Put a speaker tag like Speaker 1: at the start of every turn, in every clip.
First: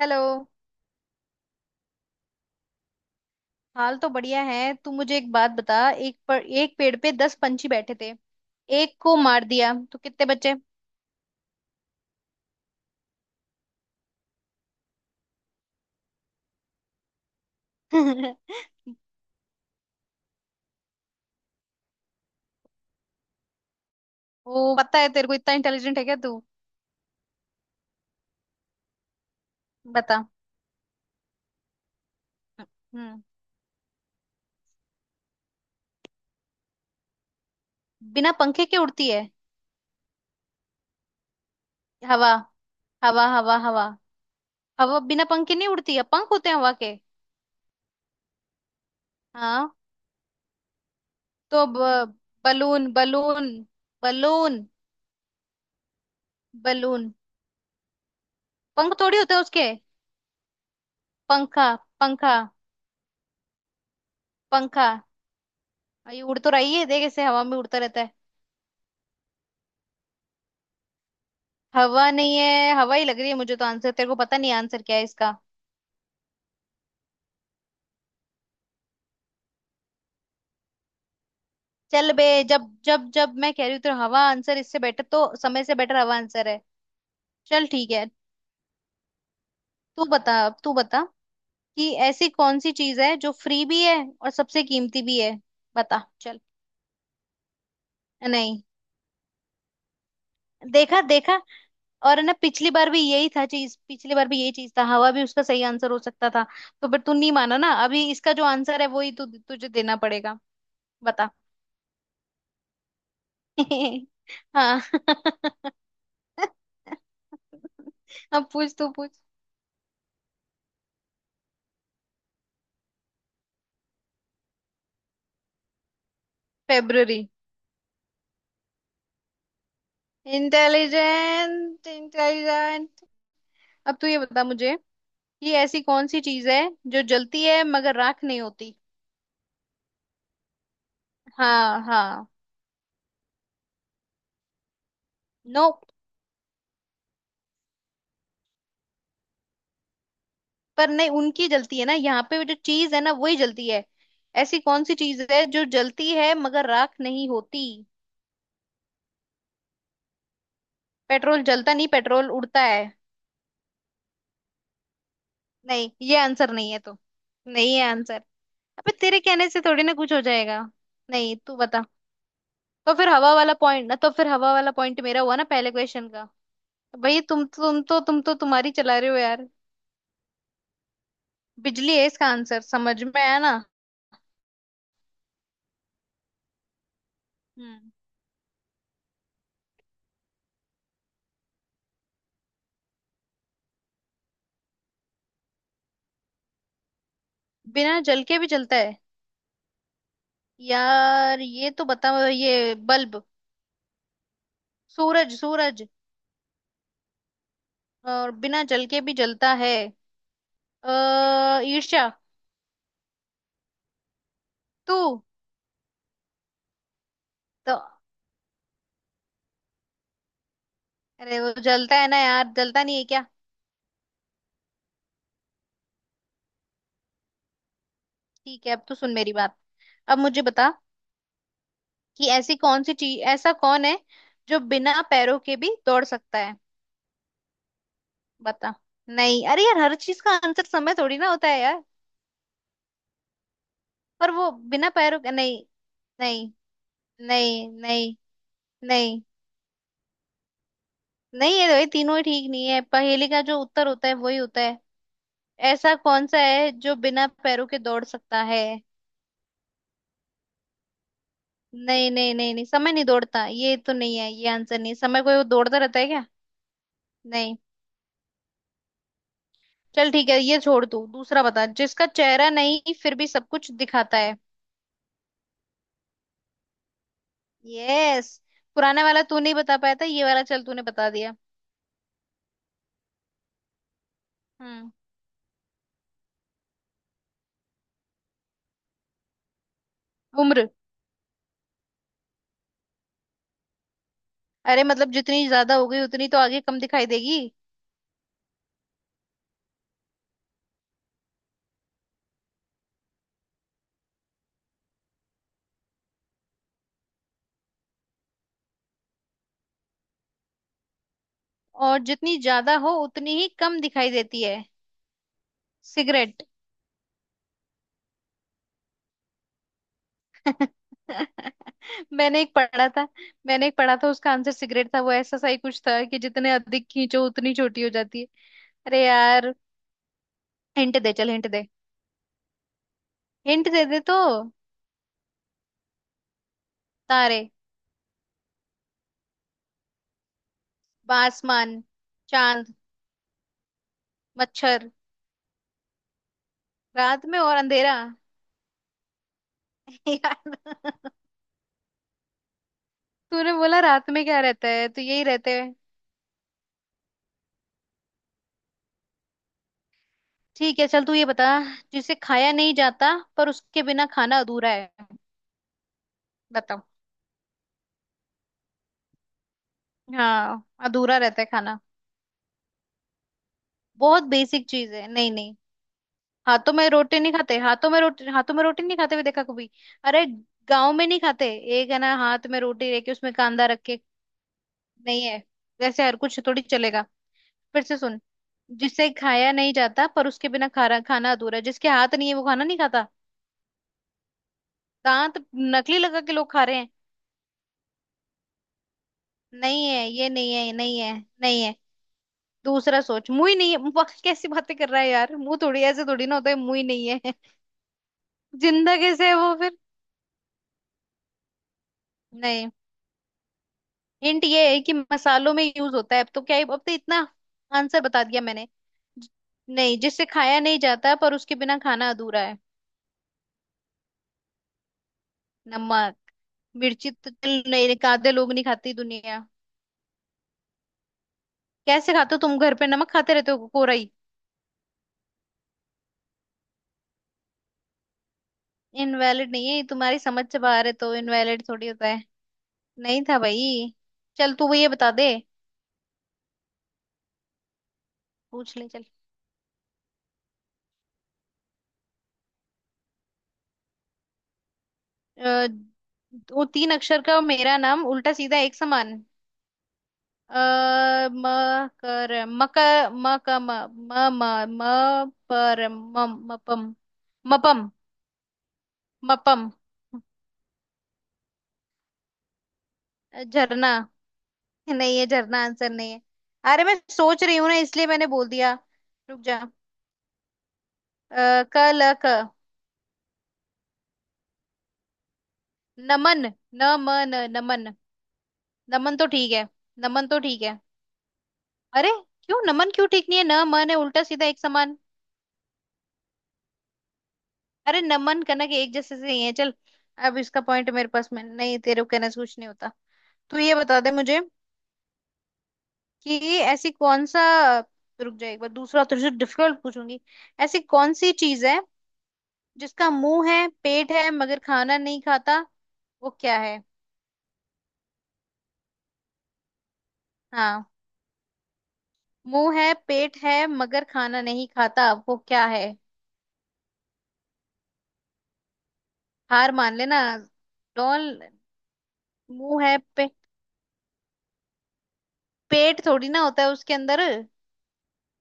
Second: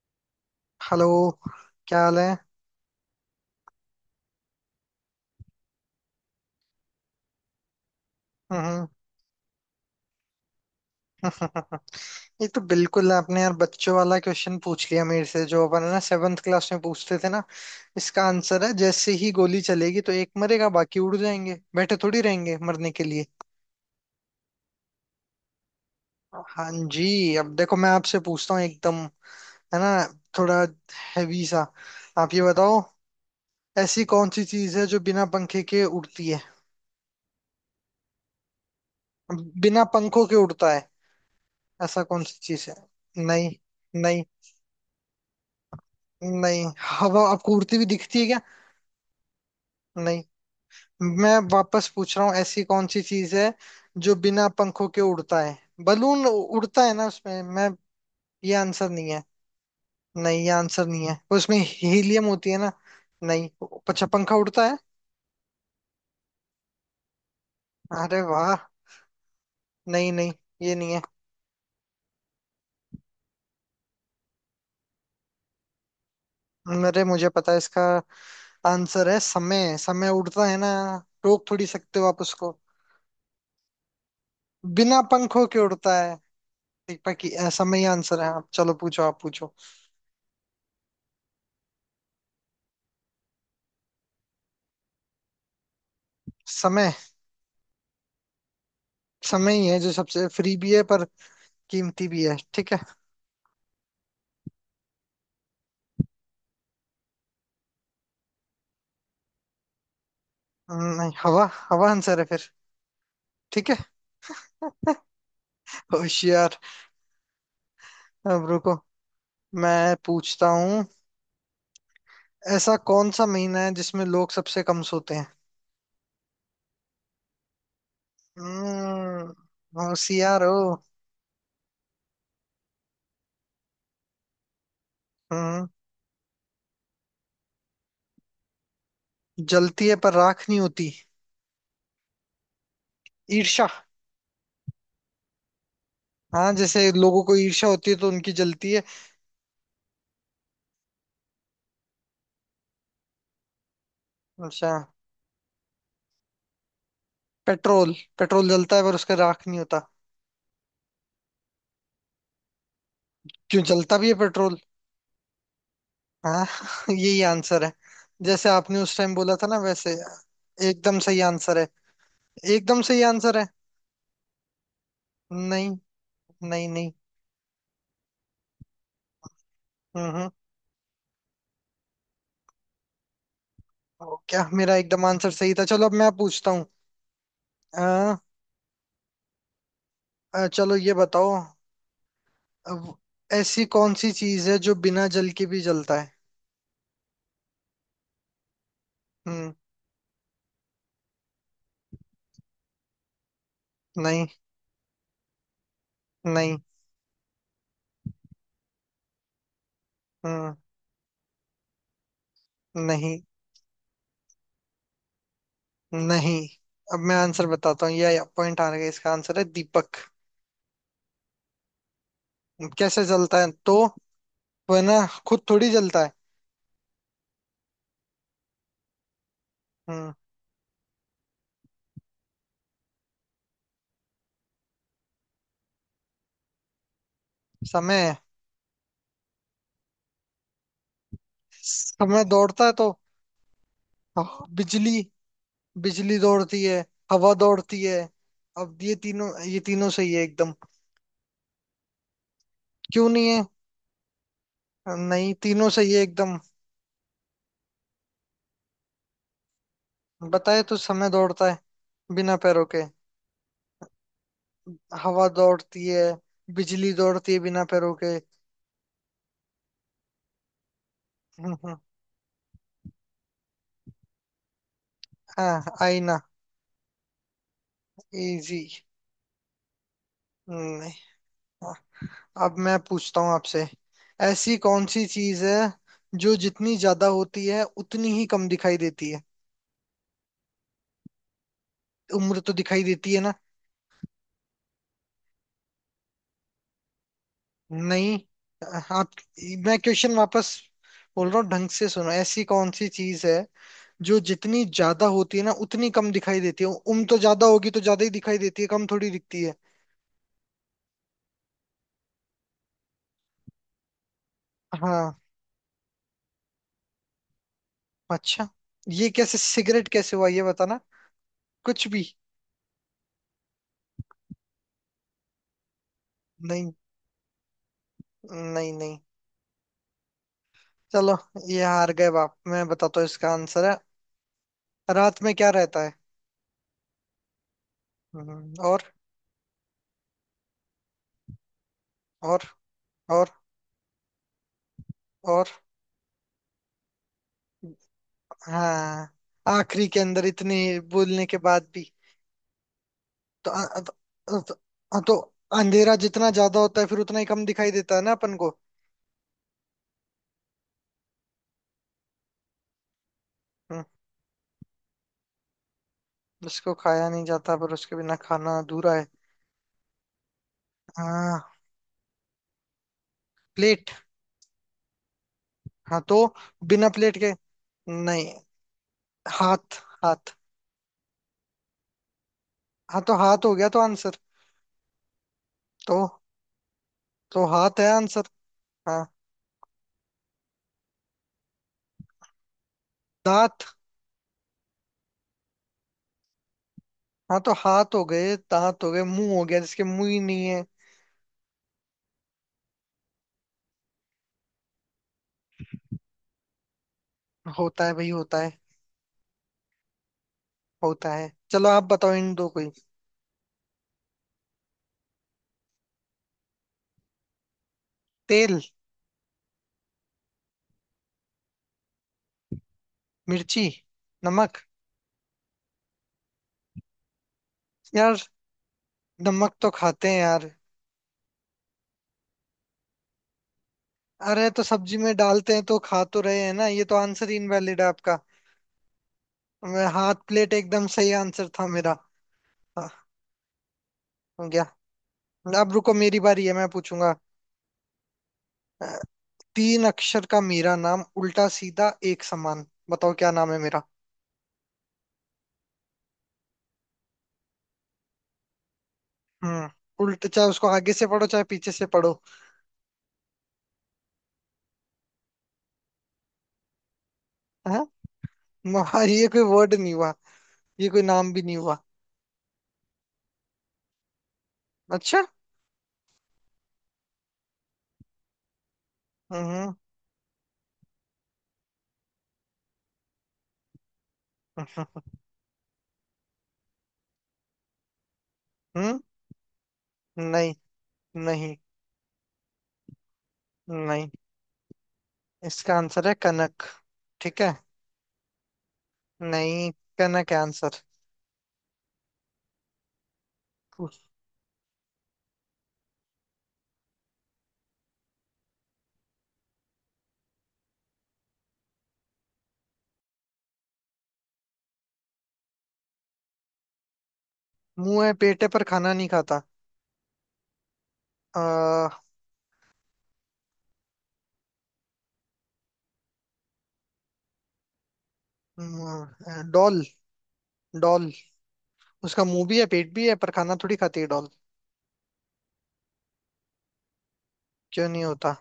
Speaker 1: Hello.
Speaker 2: Hello. क्या हाल है।
Speaker 1: हाल तो बढ़िया है। तू मुझे एक बात बता। एक पेड़ पे 10 पंछी बैठे थे,
Speaker 2: हम्म।
Speaker 1: एक को मार दिया तो कितने बचे?
Speaker 2: ये तो बिल्कुल आपने यार बच्चों वाला क्वेश्चन पूछ लिया मेरे से, जो अपन है ना, सेवन्थ क्लास में पूछते थे ना। इसका आंसर है, जैसे ही गोली चलेगी तो एक मरेगा, बाकी उड़ जाएंगे, बैठे थोड़ी रहेंगे मरने के लिए।
Speaker 1: वो पता है तेरे को, इतना इंटेलिजेंट है क्या तू?
Speaker 2: हाँ जी, अब देखो मैं आपसे पूछता हूँ एकदम। है ना।
Speaker 1: बता।
Speaker 2: थोड़ा हैवी सा। आप ये बताओ,
Speaker 1: हम्म।
Speaker 2: ऐसी कौन सी चीज है जो बिना पंखे के उड़ती है।
Speaker 1: बिना पंखे के उड़ती है?
Speaker 2: बिना पंखों के उड़ता है, ऐसा कौन
Speaker 1: हवा।
Speaker 2: सी चीज है।
Speaker 1: हवा,
Speaker 2: नहीं।
Speaker 1: हवा, हवा।
Speaker 2: नहीं।
Speaker 1: हवा बिना पंखे नहीं उड़ती है, पंख होते हैं
Speaker 2: नहीं।
Speaker 1: हवा के।
Speaker 2: अब आपको उड़ती हुई दिखती है क्या।
Speaker 1: हाँ।
Speaker 2: नहीं। मैं
Speaker 1: तो
Speaker 2: वापस पूछ रहा हूँ, ऐसी कौन
Speaker 1: बलून,
Speaker 2: सी चीज
Speaker 1: बलून,
Speaker 2: है जो बिना
Speaker 1: बलून,
Speaker 2: पंखों के उड़ता है। बलून उड़ता है ना
Speaker 1: बलून।
Speaker 2: उसमें मैं। ये आंसर
Speaker 1: पंख
Speaker 2: नहीं
Speaker 1: थोड़ी
Speaker 2: है।
Speaker 1: होते हैं उसके।
Speaker 2: नहीं, ये आंसर नहीं है, उसमें
Speaker 1: पंखा,
Speaker 2: हीलियम
Speaker 1: पंखा,
Speaker 2: होती है ना। नहीं। अच्छा, पंखा उड़ता है।
Speaker 1: पंखा। ये उड़ तो रही है, देख, ऐसे हवा में उड़ता रहता है।
Speaker 2: अरे वाह। नहीं, नहीं, ये नहीं है।
Speaker 1: हवा नहीं है? हवा ही लग रही है मुझे। तो आंसर तेरे को पता नहीं, आंसर क्या है इसका?
Speaker 2: अरे मुझे पता है इसका। आंसर है समय, समय उड़ता है ना, रोक थोड़ी सकते हो
Speaker 1: चल
Speaker 2: आप
Speaker 1: बे।
Speaker 2: उसको।
Speaker 1: जब जब जब मैं कह रही हूँ तो हवा आंसर, इससे
Speaker 2: बिना
Speaker 1: बेटर तो,
Speaker 2: पंखों के
Speaker 1: समय से
Speaker 2: उड़ता
Speaker 1: बेटर
Speaker 2: है,
Speaker 1: हवा आंसर है।
Speaker 2: दीपक की।
Speaker 1: चल
Speaker 2: समय ही
Speaker 1: ठीक है।
Speaker 2: आंसर है, आप चलो पूछो, आप पूछो।
Speaker 1: तू बता, अब तू बता कि ऐसी कौन सी चीज है जो फ्री भी है और सबसे कीमती भी है? बता चल।
Speaker 2: समय,
Speaker 1: नहीं।
Speaker 2: समय ही है जो सबसे फ्री भी है
Speaker 1: देखा
Speaker 2: पर
Speaker 1: देखा।
Speaker 2: कीमती
Speaker 1: और
Speaker 2: भी
Speaker 1: ना,
Speaker 2: है,
Speaker 1: पिछली
Speaker 2: ठीक है।
Speaker 1: बार भी यही था चीज, पिछली बार भी यही चीज था, हवा भी उसका सही आंसर हो सकता था। तो फिर तू नहीं माना ना, अभी इसका जो आंसर है वही तू तुझे देना पड़ेगा।
Speaker 2: हम्म। नहीं,
Speaker 1: बता।
Speaker 2: हवा, हवा आंसर है फिर, ठीक है।
Speaker 1: हाँ।
Speaker 2: होशियार। अब
Speaker 1: अब पूछ,
Speaker 2: रुको,
Speaker 1: तू पूछ।
Speaker 2: मैं पूछता हूँ, ऐसा कौन सा महीना है जिसमें लोग सबसे कम सोते हैं।
Speaker 1: फेब्ररी।
Speaker 2: होशियार हो।
Speaker 1: Intelligent, intelligent. अब तू ये बता मुझे कि
Speaker 2: हम्म
Speaker 1: ऐसी कौन सी चीज है जो जलती है मगर राख नहीं होती?
Speaker 2: जलती है पर राख नहीं होती।
Speaker 1: हाँ हाँ।
Speaker 2: ईर्ष्या।
Speaker 1: नो।
Speaker 2: हाँ, जैसे लोगों को ईर्ष्या होती है तो उनकी जलती है।
Speaker 1: पर नहीं, उनकी जलती है ना, यहाँ पे जो चीज है ना वही जलती है। ऐसी
Speaker 2: अच्छा।
Speaker 1: कौन सी चीज है जो जलती है मगर राख नहीं होती?
Speaker 2: पेट्रोल। पेट्रोल जलता है पर उसका राख नहीं होता।
Speaker 1: पेट्रोल जलता नहीं, पेट्रोल उड़ता है।
Speaker 2: क्यों, जलता भी है पेट्रोल।
Speaker 1: नहीं, ये
Speaker 2: हाँ।
Speaker 1: आंसर नहीं है तो।
Speaker 2: यही आंसर है।
Speaker 1: नहीं है आंसर।
Speaker 2: जैसे आपने
Speaker 1: अबे,
Speaker 2: उस टाइम
Speaker 1: तेरे
Speaker 2: बोला था
Speaker 1: कहने
Speaker 2: ना
Speaker 1: से थोड़ी
Speaker 2: वैसे,
Speaker 1: ना कुछ हो जाएगा।
Speaker 2: एकदम सही
Speaker 1: नहीं, तू
Speaker 2: आंसर है।
Speaker 1: बता।
Speaker 2: एकदम
Speaker 1: तो
Speaker 2: सही
Speaker 1: फिर हवा
Speaker 2: आंसर है।
Speaker 1: वाला पॉइंट ना, तो फिर हवा वाला पॉइंट मेरा हुआ ना
Speaker 2: नहीं।
Speaker 1: पहले क्वेश्चन का?
Speaker 2: नहीं। नहीं।
Speaker 1: भाई, तुम तो तुम्हारी चला रहे हो यार।
Speaker 2: हम्म,
Speaker 1: बिजली है इसका आंसर, समझ में आया ना?
Speaker 2: क्या, मेरा एकदम आंसर सही था, चलो अब मैं पूछता हूँ।
Speaker 1: हम्म।
Speaker 2: अ, चलो ये बताओ, अब ऐसी कौन सी चीज है जो बिना जल के भी जलता है।
Speaker 1: बिना जल के भी जलता है?
Speaker 2: हम्म
Speaker 1: यार ये तो बता, ये बल्ब?
Speaker 2: नहीं।
Speaker 1: सूरज, सूरज।
Speaker 2: नहीं।
Speaker 1: और बिना जल के भी जलता है।
Speaker 2: हम्म
Speaker 1: अः ईर्ष्या?
Speaker 2: नहीं।
Speaker 1: तू?
Speaker 2: नहीं। अब मैं आंसर
Speaker 1: तो
Speaker 2: बताता हूँ, ये पॉइंट आ गया, इसका आंसर है दीपक।
Speaker 1: अरे वो जलता है ना यार, जलता नहीं
Speaker 2: कैसे
Speaker 1: है क्या?
Speaker 2: जलता है तो। वह ना, खुद थोड़ी जलता है।
Speaker 1: ठीक है, अब तो सुन मेरी बात।
Speaker 2: हम्म
Speaker 1: अब मुझे बता कि ऐसी कौन सी चीज ऐसा कौन है जो बिना पैरों के भी दौड़ सकता है?
Speaker 2: समय,
Speaker 1: बता। नहीं, अरे यार, हर चीज का आंसर समय थोड़ी ना होता है यार।
Speaker 2: समय दौड़ता है तो।
Speaker 1: पर
Speaker 2: हाँ,
Speaker 1: वो बिना
Speaker 2: बिजली,
Speaker 1: पैरों के नहीं
Speaker 2: बिजली
Speaker 1: नहीं
Speaker 2: दौड़ती है। हवा
Speaker 1: नहीं।
Speaker 2: दौड़ती है।
Speaker 1: नहीं।
Speaker 2: अब ये
Speaker 1: नहीं।
Speaker 2: तीनों, ये तीनों सही है एकदम।
Speaker 1: नहीं, ये तीनों ही ठीक नहीं है,
Speaker 2: क्यों
Speaker 1: पहेली
Speaker 2: नहीं
Speaker 1: का
Speaker 2: है।
Speaker 1: जो उत्तर होता है वही होता है।
Speaker 2: नहीं, तीनों सही
Speaker 1: ऐसा
Speaker 2: है
Speaker 1: कौन सा
Speaker 2: एकदम।
Speaker 1: है जो बिना पैरों के दौड़ सकता है?
Speaker 2: बताए तो समय दौड़ता है
Speaker 1: नहीं, नहीं,
Speaker 2: बिना
Speaker 1: नहीं,
Speaker 2: पैरों
Speaker 1: नहीं,
Speaker 2: के।
Speaker 1: समय नहीं दौड़ता, ये तो नहीं है ये आंसर नहीं है। समय
Speaker 2: हवा
Speaker 1: कोई वो दौड़ता
Speaker 2: दौड़ती
Speaker 1: रहता
Speaker 2: है।
Speaker 1: है क्या?
Speaker 2: बिजली दौड़ती है
Speaker 1: नहीं।
Speaker 2: बिना पैरों के।
Speaker 1: चल ठीक है, ये छोड़, तू दूसरा
Speaker 2: हम्म,
Speaker 1: बता।
Speaker 2: हम्म,
Speaker 1: जिसका चेहरा नहीं फिर भी सब कुछ दिखाता है।
Speaker 2: हाँ, आईना।
Speaker 1: यस।
Speaker 2: इजी।
Speaker 1: पुराने वाला तू नहीं बता पाया था, ये वाला चल तूने
Speaker 2: नहीं।
Speaker 1: बता दिया।
Speaker 2: हाँ, अब मैं पूछता हूँ आपसे, ऐसी कौन
Speaker 1: हम्म।
Speaker 2: सी चीज है जो जितनी ज्यादा होती है उतनी ही कम दिखाई देती है।
Speaker 1: उम्र।
Speaker 2: उम्र तो दिखाई देती है ना।
Speaker 1: अरे मतलब जितनी ज्यादा हो गई उतनी तो आगे कम दिखाई देगी।
Speaker 2: नहीं। आप, मैं क्वेश्चन वापस बोल रहा हूँ, ढंग से सुनो, ऐसी कौन सी चीज है जो जितनी ज्यादा होती है ना उतनी कम दिखाई देती है, उम्र तो ज्यादा होगी तो ज्यादा ही दिखाई देती है, कम थोड़ी दिखती है।
Speaker 1: और जितनी ज्यादा हो उतनी ही कम दिखाई देती है?
Speaker 2: हाँ।
Speaker 1: सिगरेट।
Speaker 2: अच्छा, ये कैसे, सिगरेट कैसे हुआ ये बताना। कुछ भी।
Speaker 1: मैंने एक पढ़ा था मैंने एक पढ़ा था, उसका आंसर सिगरेट था, वो ऐसा सा ही कुछ था कि जितने
Speaker 2: नहीं।
Speaker 1: अधिक खींचो उतनी छोटी हो जाती है।
Speaker 2: नहीं। नहीं।
Speaker 1: अरे यार, हिंट दे
Speaker 2: चलो
Speaker 1: चल, हिंट
Speaker 2: ये
Speaker 1: दे।
Speaker 2: हार गए बाप, मैं बताता हूँ इसका
Speaker 1: हिंट
Speaker 2: आंसर है।
Speaker 1: दे, दे तो।
Speaker 2: रात में क्या रहता है।
Speaker 1: तारे।
Speaker 2: और।
Speaker 1: आसमान।
Speaker 2: और।
Speaker 1: चांद।
Speaker 2: और।
Speaker 1: मच्छर।
Speaker 2: और।
Speaker 1: रात में और अंधेरा।
Speaker 2: हाँ, आखिरी के अंदर
Speaker 1: यार।
Speaker 2: इतने बोलने के बाद भी। तो,
Speaker 1: तूने
Speaker 2: अ-
Speaker 1: बोला रात में
Speaker 2: अ-
Speaker 1: क्या
Speaker 2: अ-
Speaker 1: रहता है
Speaker 2: अ-
Speaker 1: तो
Speaker 2: तो
Speaker 1: यही रहते हैं।
Speaker 2: अंधेरा जितना ज्यादा होता है फिर उतना ही कम दिखाई देता है ना अपन को।
Speaker 1: ठीक है चल, तू ये बता। जिसे खाया नहीं जाता पर
Speaker 2: हम्म,
Speaker 1: उसके बिना खाना अधूरा है?
Speaker 2: उसको
Speaker 1: बताओ।
Speaker 2: खाया नहीं जाता पर उसके बिना खाना अधूरा है।
Speaker 1: हाँ, अधूरा रहता है
Speaker 2: हाँ,
Speaker 1: खाना।
Speaker 2: प्लेट।
Speaker 1: बहुत बेसिक चीज है, नहीं नहीं।
Speaker 2: हाँ तो
Speaker 1: हाथों में
Speaker 2: बिना प्लेट
Speaker 1: रोटी नहीं
Speaker 2: के।
Speaker 1: खाते,
Speaker 2: नहीं।
Speaker 1: हाथों में रोटी नहीं खाते हुए देखा कभी?
Speaker 2: हाथ।
Speaker 1: अरे,
Speaker 2: हाथ।
Speaker 1: गांव में नहीं खाते, एक है ना हाथ में रोटी
Speaker 2: हाँ
Speaker 1: लेके
Speaker 2: तो
Speaker 1: उसमें
Speaker 2: हाथ हो
Speaker 1: कांदा
Speaker 2: गया तो
Speaker 1: रख के।
Speaker 2: आंसर।
Speaker 1: नहीं है।
Speaker 2: तो
Speaker 1: वैसे हर कुछ थोड़ी चलेगा।
Speaker 2: तो हाथ
Speaker 1: फिर
Speaker 2: है
Speaker 1: से सुन।
Speaker 2: आंसर। हाँ,
Speaker 1: जिसे खाया नहीं जाता पर उसके बिना खाना खाना अधूरा है, जिसके हाथ नहीं है वो खाना नहीं खाता।
Speaker 2: दांत।
Speaker 1: दांत। नकली लगा के लोग खा रहे हैं।
Speaker 2: हाँ, तो हाथ हो गए, दांत हो गए, मुंह हो गया, जिसके
Speaker 1: नहीं है,
Speaker 2: मुंह ही
Speaker 1: ये
Speaker 2: नहीं
Speaker 1: नहीं
Speaker 2: है।
Speaker 1: है, ये नहीं है। नहीं है। दूसरा सोच, मुंह ही नहीं है? वाह, कैसी बातें कर रहा है यार, मुंह थोड़ी ऐसे थोड़ी ना होता है, मुंह ही नहीं है।
Speaker 2: होता है भाई, होता है।
Speaker 1: जिंदा कैसे है वो फिर?
Speaker 2: होता है, चलो आप बताओ इन दो कोई।
Speaker 1: नहीं। हिंट ये है कि मसालों में यूज होता है, अब तो क्या ही, अब तो इतना आंसर बता दिया
Speaker 2: तेल।
Speaker 1: मैंने। ज- नहीं, जिससे खाया नहीं जाता पर उसके बिना खाना अधूरा है।
Speaker 2: मिर्ची। नमक।
Speaker 1: नमक। मिर्ची तो चल नहीं,
Speaker 2: यार,
Speaker 1: आधे लोग नहीं खाती दुनिया।
Speaker 2: नमक तो खाते हैं यार।
Speaker 1: कैसे खाते हो तुम घर पे, नमक खाते रहते हो कोरा ही?
Speaker 2: अरे तो सब्जी में डालते हैं तो खा तो रहे हैं ना, ये तो आंसर ही इनवैलिड है आपका।
Speaker 1: इनवैलिड नहीं है, ये तुम्हारी
Speaker 2: हाथ,
Speaker 1: समझ
Speaker 2: प्लेट
Speaker 1: से
Speaker 2: एकदम
Speaker 1: बाहर है,
Speaker 2: सही
Speaker 1: तो
Speaker 2: आंसर
Speaker 1: इनवैलिड
Speaker 2: था
Speaker 1: थोड़ी
Speaker 2: मेरा।
Speaker 1: होता है।
Speaker 2: हाँ।
Speaker 1: नहीं था भाई।
Speaker 2: हो
Speaker 1: चल,
Speaker 2: गया।
Speaker 1: तू वो ये बता दे।
Speaker 2: अब रुको, मेरी बारी है, मैं पूछूंगा।
Speaker 1: पूछ
Speaker 2: अ,
Speaker 1: ले चल।
Speaker 2: तीन अक्षर का मेरा नाम, उल्टा सीधा एक समान, बताओ क्या नाम है मेरा।
Speaker 1: अ, वो 3 अक्षर का मेरा नाम उल्टा सीधा एक समान।
Speaker 2: हम्म उल्टा, चाहे
Speaker 1: अ,
Speaker 2: उसको आगे से पढ़ो चाहे
Speaker 1: म,
Speaker 2: पीछे से पढ़ो।
Speaker 1: कर, मक, म क म, म म, म, पर मम मपम, मपम,
Speaker 2: हाँ। म- ये कोई
Speaker 1: मपम,
Speaker 2: वर्ड नहीं हुआ, ये कोई नाम भी नहीं हुआ।
Speaker 1: झरना। नहीं
Speaker 2: अच्छा।
Speaker 1: है, झरना आंसर नहीं है। अरे मैं सोच रही हूँ ना, इसलिए मैंने बोल दिया। रुक जा।
Speaker 2: हम्म,
Speaker 1: अ, क ल क,
Speaker 2: हम्म,
Speaker 1: नमन, न म न, नमन।
Speaker 2: हम्म।
Speaker 1: नमन तो ठीक है, नमन तो
Speaker 2: नहीं,
Speaker 1: ठीक है।
Speaker 2: नहीं,
Speaker 1: अरे, क्यों नमन क्यों ठीक नहीं है? न मन है,
Speaker 2: नहीं,
Speaker 1: उल्टा सीधा एक समान।
Speaker 2: इसका आंसर है कनक, ठीक है।
Speaker 1: अरे नमन कनक एक जैसे से ही है
Speaker 2: नहीं,
Speaker 1: चल।
Speaker 2: कनक
Speaker 1: अब
Speaker 2: है
Speaker 1: इसका
Speaker 2: आंसर।
Speaker 1: पॉइंट मेरे पास में, नहीं तेरे को कहने से कुछ नहीं होता। तू ये बता
Speaker 2: उस-
Speaker 1: दे मुझे कि ऐसी कौन सा, रुक जाए, एक बार दूसरा तुझसे डिफिकल्ट पूछूंगी। ऐसी कौन सी चीज है जिसका मुंह है पेट है मगर खाना नहीं खाता, वो क्या है?
Speaker 2: मुंह है पेट है पर खाना नहीं खाता।
Speaker 1: हाँ।
Speaker 2: आ,
Speaker 1: मुंह है पेट है मगर खाना नहीं खाता वो क्या है? हार
Speaker 2: डॉल।
Speaker 1: मान लेना।
Speaker 2: डॉल।
Speaker 1: डॉल।
Speaker 2: उसका मुंह भी है
Speaker 1: मुंह
Speaker 2: पेट
Speaker 1: है
Speaker 2: भी है, पर खाना थोड़ी खाती है डॉल।
Speaker 1: पेट थोड़ी ना होता है उसके अंदर।
Speaker 2: क्यों नहीं होता।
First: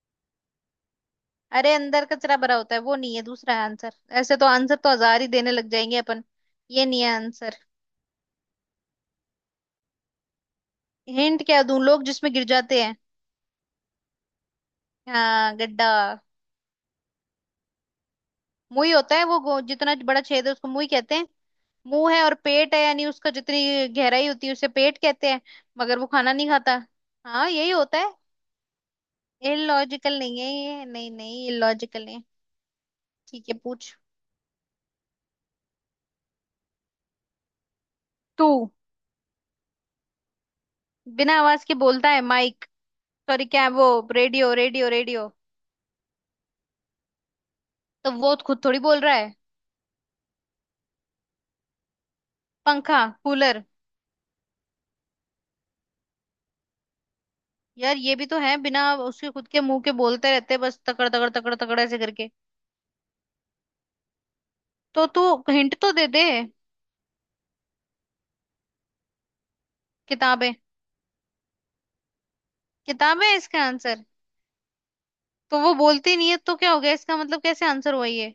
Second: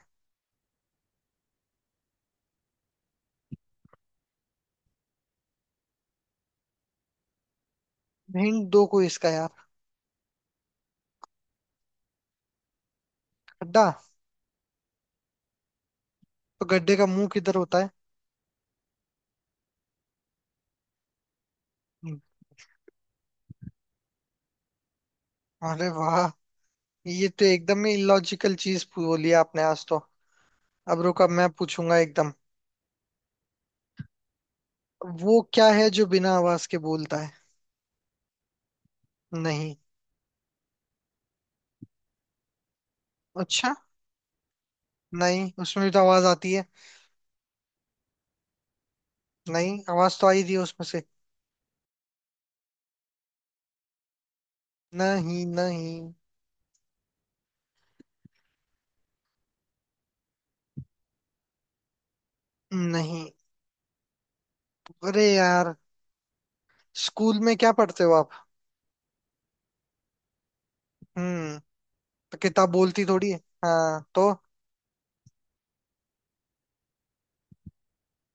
Speaker 1: अरे, अंदर कचरा भरा होता है, वो नहीं है, दूसरा है आंसर। ऐसे तो आंसर तो हजार ही देने लग जाएंगे अपन। ये नहीं है आंसर।
Speaker 2: हिंट दो कोई इसका यार।
Speaker 1: हिंट क्या दूं, लोग जिसमें गिर जाते हैं।
Speaker 2: गड्ढा।
Speaker 1: हाँ गड्ढा।
Speaker 2: तो गड्ढे का मुंह किधर होता है।
Speaker 1: मुंह ही होता है वो, जितना बड़ा छेद है उसको मुंह ही कहते हैं। मुंह
Speaker 2: हम्म,
Speaker 1: है और पेट है, यानी उसका जितनी गहराई होती है उसे पेट कहते हैं।
Speaker 2: अरे
Speaker 1: मगर वो
Speaker 2: वाह।
Speaker 1: खाना नहीं खाता।
Speaker 2: ये तो
Speaker 1: हाँ यही
Speaker 2: एकदम ही
Speaker 1: होता है।
Speaker 2: इलॉजिकल चीज बोली आपने आज तो।
Speaker 1: इलॉजिकल नहीं है, ये
Speaker 2: अब
Speaker 1: नहीं
Speaker 2: रुको, अब
Speaker 1: नहीं
Speaker 2: मैं पूछूंगा
Speaker 1: इलॉजिकल नहीं है।
Speaker 2: एकदम,
Speaker 1: ठीक है, पूछ।
Speaker 2: वो क्या है जो बिना आवाज के बोलता है।
Speaker 1: तू।
Speaker 2: नहीं।
Speaker 1: बिना आवाज के बोलता है, माइक? सॉरी क्या है
Speaker 2: अच्छा।
Speaker 1: वो? Radio, radio, radio.
Speaker 2: नहीं, उसमें भी तो आवाज आती है।
Speaker 1: तो वो खुद थोड़ी बोल रहा है।
Speaker 2: नहीं, आवाज तो आई थी उसमें से।
Speaker 1: पंखा, कूलर?
Speaker 2: नहीं। नहीं।
Speaker 1: यार ये भी तो है, बिना उसके खुद के मुंह के बोलते रहते हैं, बस तकड़ तकड़ तकड़ तकड़ ऐसे करके।
Speaker 2: नहीं।
Speaker 1: तो तू?
Speaker 2: अरे यार।
Speaker 1: हिंट तो दे दे।
Speaker 2: स्कूल में क्या पढ़ते हो आप।
Speaker 1: किताबें।
Speaker 2: हम्म तो किताब बोलती
Speaker 1: किताबें
Speaker 2: थोड़ी
Speaker 1: है
Speaker 2: है।
Speaker 1: इसका
Speaker 2: हाँ
Speaker 1: आंसर?
Speaker 2: तो।
Speaker 1: तो वो बोलती नहीं है तो क्या हो गया, इसका मतलब कैसे आंसर हुआ ये?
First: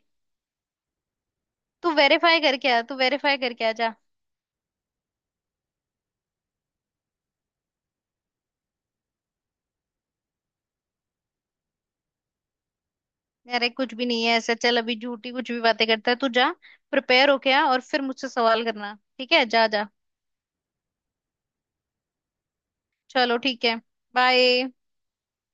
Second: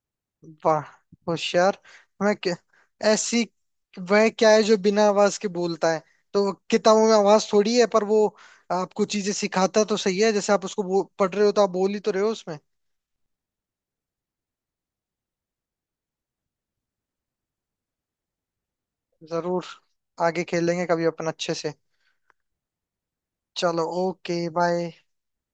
Speaker 2: वाह, होशियार।
Speaker 1: तू
Speaker 2: मैं
Speaker 1: वेरीफाई
Speaker 2: क्या,
Speaker 1: करके आ, तू वेरीफाई
Speaker 2: ऐसी
Speaker 1: करके आ जा।
Speaker 2: वह क्या है जो बिना आवाज के बोलता है। तो वो किताबों में आवाज थोड़ी है, पर वो आपको चीजें सिखाता तो सही है, जैसे आप उसको पढ़ रहे हो तो आप बोल ही तो रहे हो उसमें।
Speaker 1: अरे कुछ भी नहीं है ऐसे, चल अभी झूठी कुछ भी बातें करता है तू, जा। प्रिपेयर होके आ और फिर मुझसे सवाल करना, ठीक है,
Speaker 2: जरूर,
Speaker 1: जा जा।
Speaker 2: आगे खेलेंगे कभी अपन अच्छे से।
Speaker 1: चलो ठीक है।
Speaker 2: चलो, ओके,
Speaker 1: बाय।
Speaker 2: बाय।